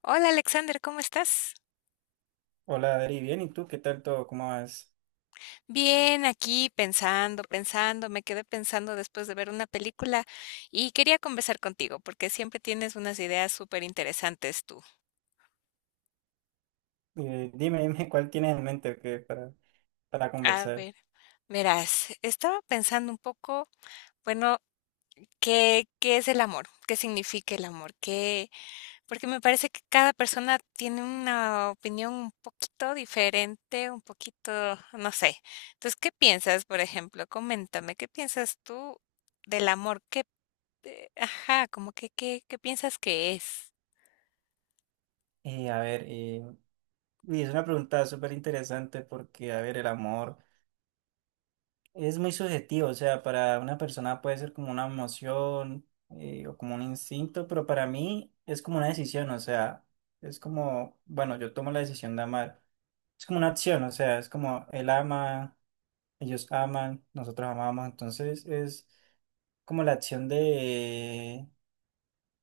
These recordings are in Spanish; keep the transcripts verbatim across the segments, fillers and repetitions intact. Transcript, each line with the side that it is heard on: left: Hola Alexander, ¿cómo estás?
right: Hola, Adri, bien, ¿y tú qué tal todo? ¿Cómo vas?
left: Bien, aquí pensando, pensando, me quedé pensando después de ver una película y quería conversar contigo porque siempre tienes unas ideas súper interesantes tú.
right: Eh, dime, dime cuál tienes en mente o qué para, para
left: A
right: conversar.
left: ver, verás, estaba pensando un poco, bueno, ¿qué, qué es el amor? ¿Qué significa el amor? ¿Qué? Porque me parece que cada persona tiene una opinión un poquito diferente, un poquito, no sé. Entonces, ¿qué piensas, por ejemplo? Coméntame, ¿qué piensas tú? Del amor, ¿qué Eh, ajá, como que, ¿qué, qué piensas que es?
right: Eh, a ver, eh, uy, es una pregunta súper interesante porque, a ver, el amor es muy subjetivo, o sea, para una persona puede ser como una emoción eh, o como un instinto, pero para mí es como una decisión, o sea, es como, bueno, yo tomo la decisión de amar, es como una acción, o sea, es como él ama, ellos aman, nosotros amamos, entonces es como la acción de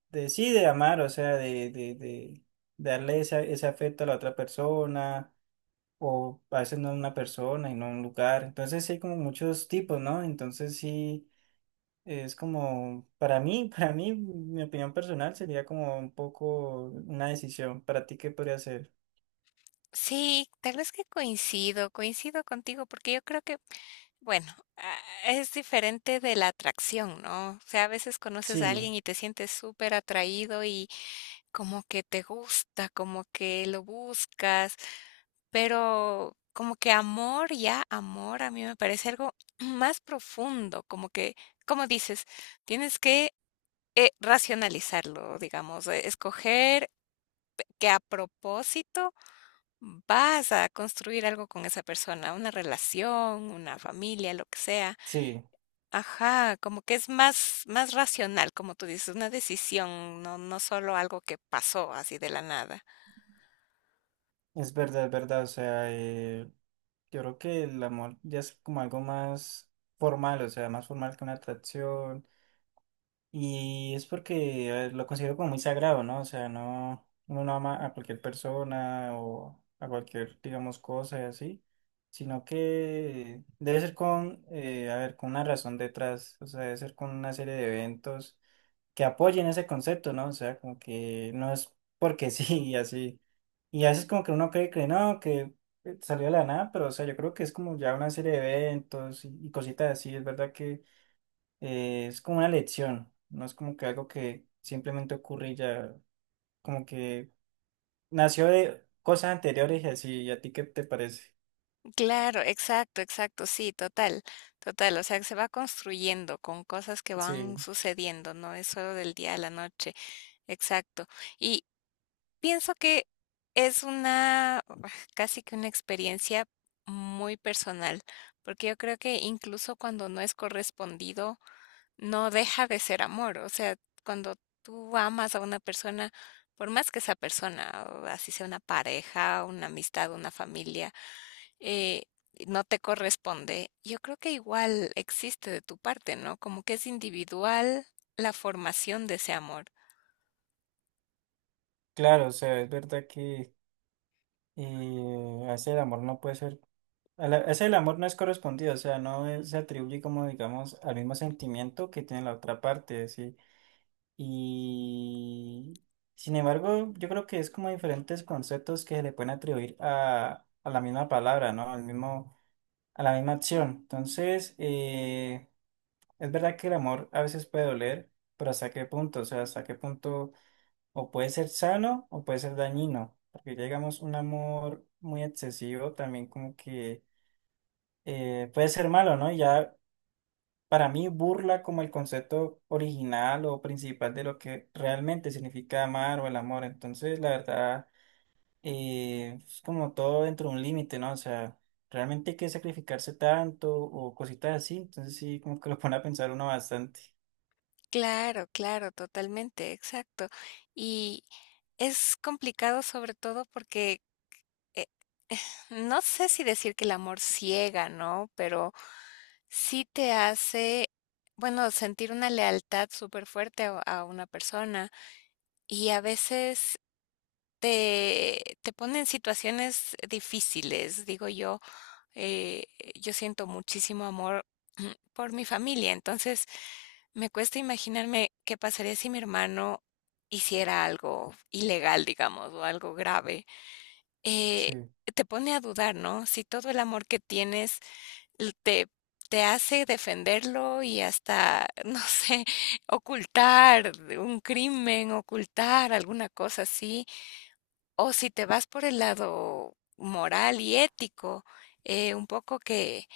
right: de sí, de amar, o sea, de, de, de darle esa- ese afecto a la otra persona, o a veces no a una persona y no a un lugar. Entonces sí hay como muchos tipos, ¿no? Entonces sí es como, para mí, para mí, mi opinión personal sería como un poco una decisión. ¿Para ti qué podría ser?
left: Sí, tal vez que coincido, coincido contigo, porque yo creo que, bueno, ah, es diferente de la atracción, ¿no? O sea, a veces conoces a alguien
right: Sí,
left: y te sientes súper atraído y como que te gusta, como que lo buscas, pero como que amor, ya amor, a mí me parece algo más profundo, como que, como dices, tienes que eh, racionalizarlo, digamos, eh, escoger que a propósito vas a construir algo con esa persona, una relación, una familia, lo que sea.
right: sí,
left: Ajá, como que es más, más racional, como tú dices, una decisión, no, no solo algo que pasó así de la nada.
right: es verdad, es verdad, o sea, eh, yo creo que el amor ya es como algo más formal, o sea, más formal que una atracción. Y es porque eh, lo considero como muy sagrado, ¿no? O sea, no, uno no ama a cualquier persona o a cualquier, digamos, cosa y así, sino que debe ser con, eh, a ver, con una razón detrás, o sea, debe ser con una serie de eventos que apoyen ese concepto, ¿no? O sea, como que no es porque sí y así. Y a veces como que uno cree que no, que eh, salió de la nada, pero o sea, yo creo que es como ya una serie de eventos y, y cositas así, es verdad que eh, es como una lección, no es como que algo que simplemente ocurre y ya, como que nació de cosas anteriores y así, ¿y a ti qué te parece?
left: Claro, exacto, exacto, sí, total, total, o sea, que se va construyendo con cosas que van
right: Sí,
left: sucediendo, no es solo del día a la noche, exacto. Y, pienso que es una ah, casi que una experiencia muy personal, porque yo creo que incluso cuando no es correspondido, no deja de ser amor. O sea, cuando tú amas a una persona, por más que esa persona, o así sea una pareja, una amistad, una familia, eh, no te corresponde, yo creo que igual existe de tu parte, ¿no? Como que es individual la formación de ese amor.
right: claro, o sea, es verdad que eh, hacer el amor no puede ser, a la- hacer el amor no es correspondido, o sea, no es- se atribuye como, digamos, al mismo sentimiento que tiene la otra parte, sí, y... Sin embargo, yo creo que es como diferentes conceptos que se le pueden atribuir a, a la misma palabra, ¿no? Al mismo, a la misma acción. Entonces, eh, es verdad que el amor a veces puede doler, pero ¿hasta qué punto? O sea, ¿hasta qué punto o puede ser sano o puede ser dañino? Porque ya digamos un amor muy excesivo también como que eh, puede ser malo, ¿no? Y ya para mí burla como el concepto original o principal de lo que realmente significa amar o el amor. Entonces, la verdad eh, es como todo dentro de un límite, ¿no? O sea, realmente hay que sacrificarse tanto o cositas así, entonces sí, como que lo pone a pensar uno bastante.
left: Claro, claro, totalmente, exacto. Y es complicado sobre todo porque eh, no sé si decir que el amor ciega, ¿no? Pero sí te hace, bueno, sentir una lealtad súper fuerte a, a una persona y a veces te, te pone en situaciones difíciles, digo yo, eh, yo siento muchísimo amor por mi familia, entonces me cuesta imaginarme qué pasaría si mi hermano hiciera algo ilegal, digamos, o algo grave. Eh,
right: Sí,
left: te pone a dudar, ¿no? Si todo el amor que tienes te, te hace defenderlo y hasta, no sé, ocultar un crimen, ocultar alguna cosa así. O si te vas por el lado moral y ético, eh, un poco que,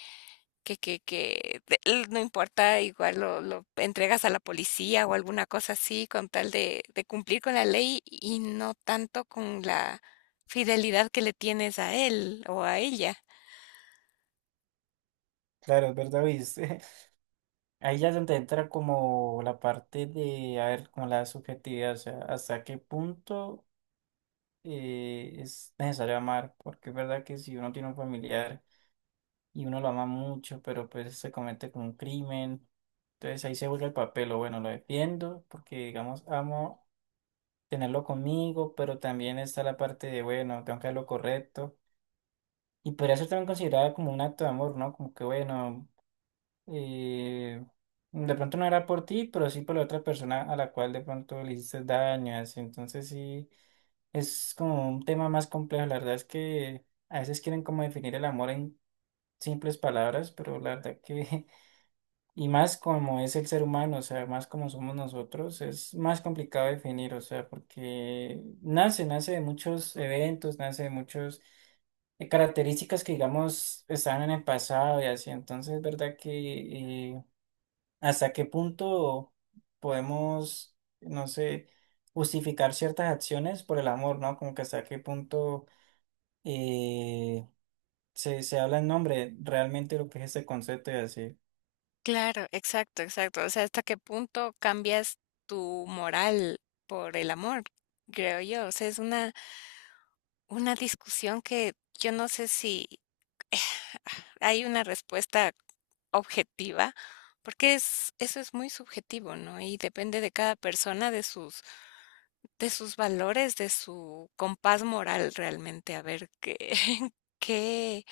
left: que, que, que de- l- no importa, igual lo, lo entregas a la policía o alguna cosa así con tal de, de cumplir con la ley y no tanto con la fidelidad que le tienes a él o a ella.
right: claro, es verdad, viste. Ahí ya es donde entra como la parte de, a ver, como la subjetividad, o sea, hasta qué punto eh, es necesario amar, porque es verdad que si uno tiene un familiar y uno lo ama mucho, pero pues se comete como un crimen. Entonces ahí se vuelve el papel, o bueno, lo defiendo porque digamos amo tenerlo conmigo, pero también está la parte de, bueno, tengo que hacer lo correcto. Y podría ser también considerada como un acto de amor, ¿no? Como que, bueno, eh, de pronto no era por ti, pero sí por la otra persona a la cual de pronto le hiciste daño, así. Entonces sí, es como un tema más complejo. La verdad es que a veces quieren como definir el amor en simples palabras, pero la verdad que Y más como es el ser humano, o sea, más como somos nosotros, es más complicado definir, o sea, porque nace, nace de muchos eventos, nace de muchas características que, digamos, estaban en el pasado y así. Entonces, es verdad que eh, hasta qué punto podemos, no sé, justificar ciertas acciones por el amor, ¿no? Como que hasta qué punto eh, se, se habla en nombre realmente de lo que es este concepto y así.
left: Claro, exacto, exacto. O sea, ¿hasta qué punto cambias tu moral por el amor? Creo yo. O sea, es una, una discusión que yo no sé si hay una respuesta objetiva, porque es, eso es muy subjetivo, ¿no? Y depende de cada persona, de sus, de sus valores, de su compás moral realmente, a ver qué, qué,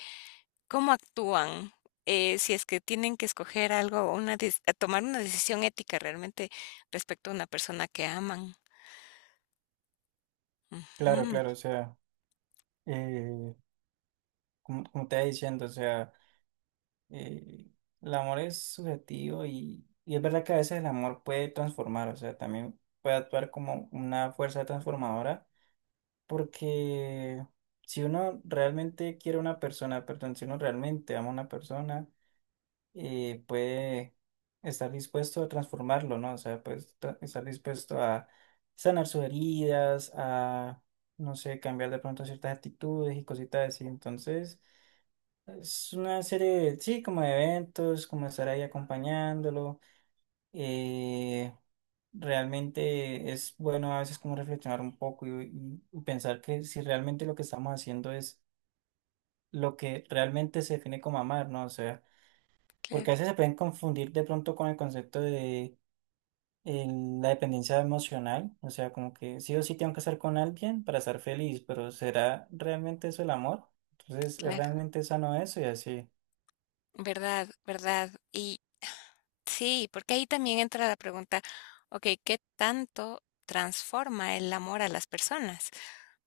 left: cómo actúan, eh, si es que tienen que escoger algo, una des- a tomar una decisión ética realmente respecto a una persona que aman.
right: Claro,
left: Ujú,
right: claro, o sea. eh, como, como te iba diciendo, o sea, eh, el amor es subjetivo y, y es verdad que a veces el amor puede transformar, o sea, también puede actuar como una fuerza transformadora, porque si uno realmente quiere a una persona, perdón, si uno realmente ama a una persona, eh, puede estar dispuesto a transformarlo, ¿no? O sea, pues tra- estar dispuesto a sanar sus heridas, a, no sé, cambiar de pronto ciertas actitudes y cositas así, entonces... Es una serie, sí, como de eventos, como estar ahí acompañándolo. eh, realmente es bueno a veces como reflexionar un poco y, y- y pensar que si realmente lo que estamos haciendo es lo que realmente se define como amar, ¿no? O sea, porque a
left: claro,
right: veces se pueden confundir de pronto con el concepto de el- la dependencia emocional, o sea, como que sí o sí tengo que estar con alguien para estar feliz, pero ¿será realmente eso el amor? Entonces, ¿es
left: claro.
right: realmente sano eso? Y así,
left: Verdad, verdad. Y sí, porque ahí también entra la pregunta, ok, ¿qué tanto transforma el amor a las personas?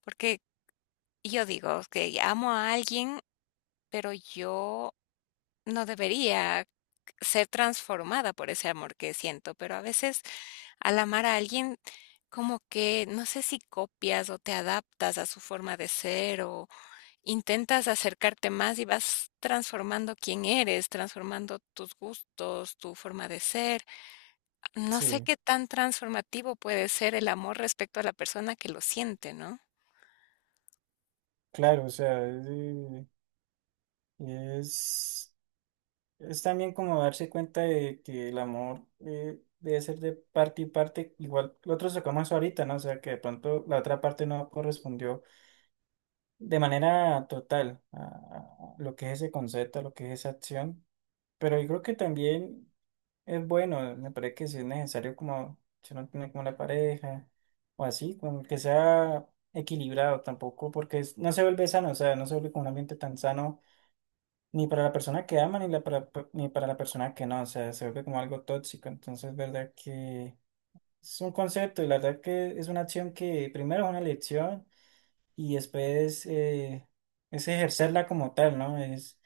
left: Porque yo digo que amo a alguien, pero yo no debería ser transformada por ese amor que siento, pero a veces al amar a alguien, como que no sé si copias o te adaptas a su forma de ser o intentas acercarte más y vas transformando quién eres, transformando tus gustos, tu forma de ser. No sé
right: sí.
left: qué tan transformativo puede ser el amor respecto a la persona que lo siente, ¿no?
right: Claro, o sea, es, eh, es, es también como darse cuenta de que el amor eh, debe ser de parte y parte, igual lo otro sacamos ahorita, ¿no? O sea, que de pronto la otra parte no correspondió de manera total a, a lo que es ese concepto, a lo que es esa acción, pero yo creo que también es bueno, me parece que si es necesario como, si uno tiene como la pareja o así, como que sea equilibrado tampoco, porque es- no se vuelve sano, o sea, no se vuelve como un ambiente tan sano ni para la persona que ama, ni, la para- ni para la persona que no, o sea, se vuelve como algo tóxico. Entonces, verdad que es un concepto y la verdad que es una acción que primero es una lección y después eh, es ejercerla como tal, ¿no? Es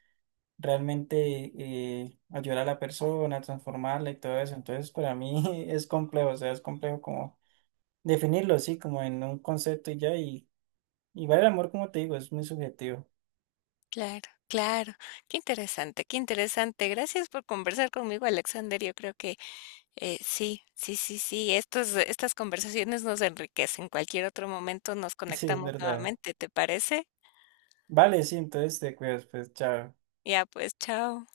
right: realmente eh, ayudar a la persona, transformarla y todo eso. Entonces, para mí es complejo, o sea, es complejo como definirlo así, como en un concepto y ya. Y igual el amor, como te digo, es muy subjetivo.
left: Claro, claro. Qué interesante, qué interesante. Gracias por conversar conmigo, Alexander. Yo creo que Eh, sí, sí, sí, sí. Estos estas conversaciones nos enriquecen. Cualquier otro momento nos
right: Sí, es
left: conectamos
right: verdad.
left: nuevamente, ¿te parece?
right: Vale, sí, entonces te cuidas, pues, chao.
left: Ya pues, chao.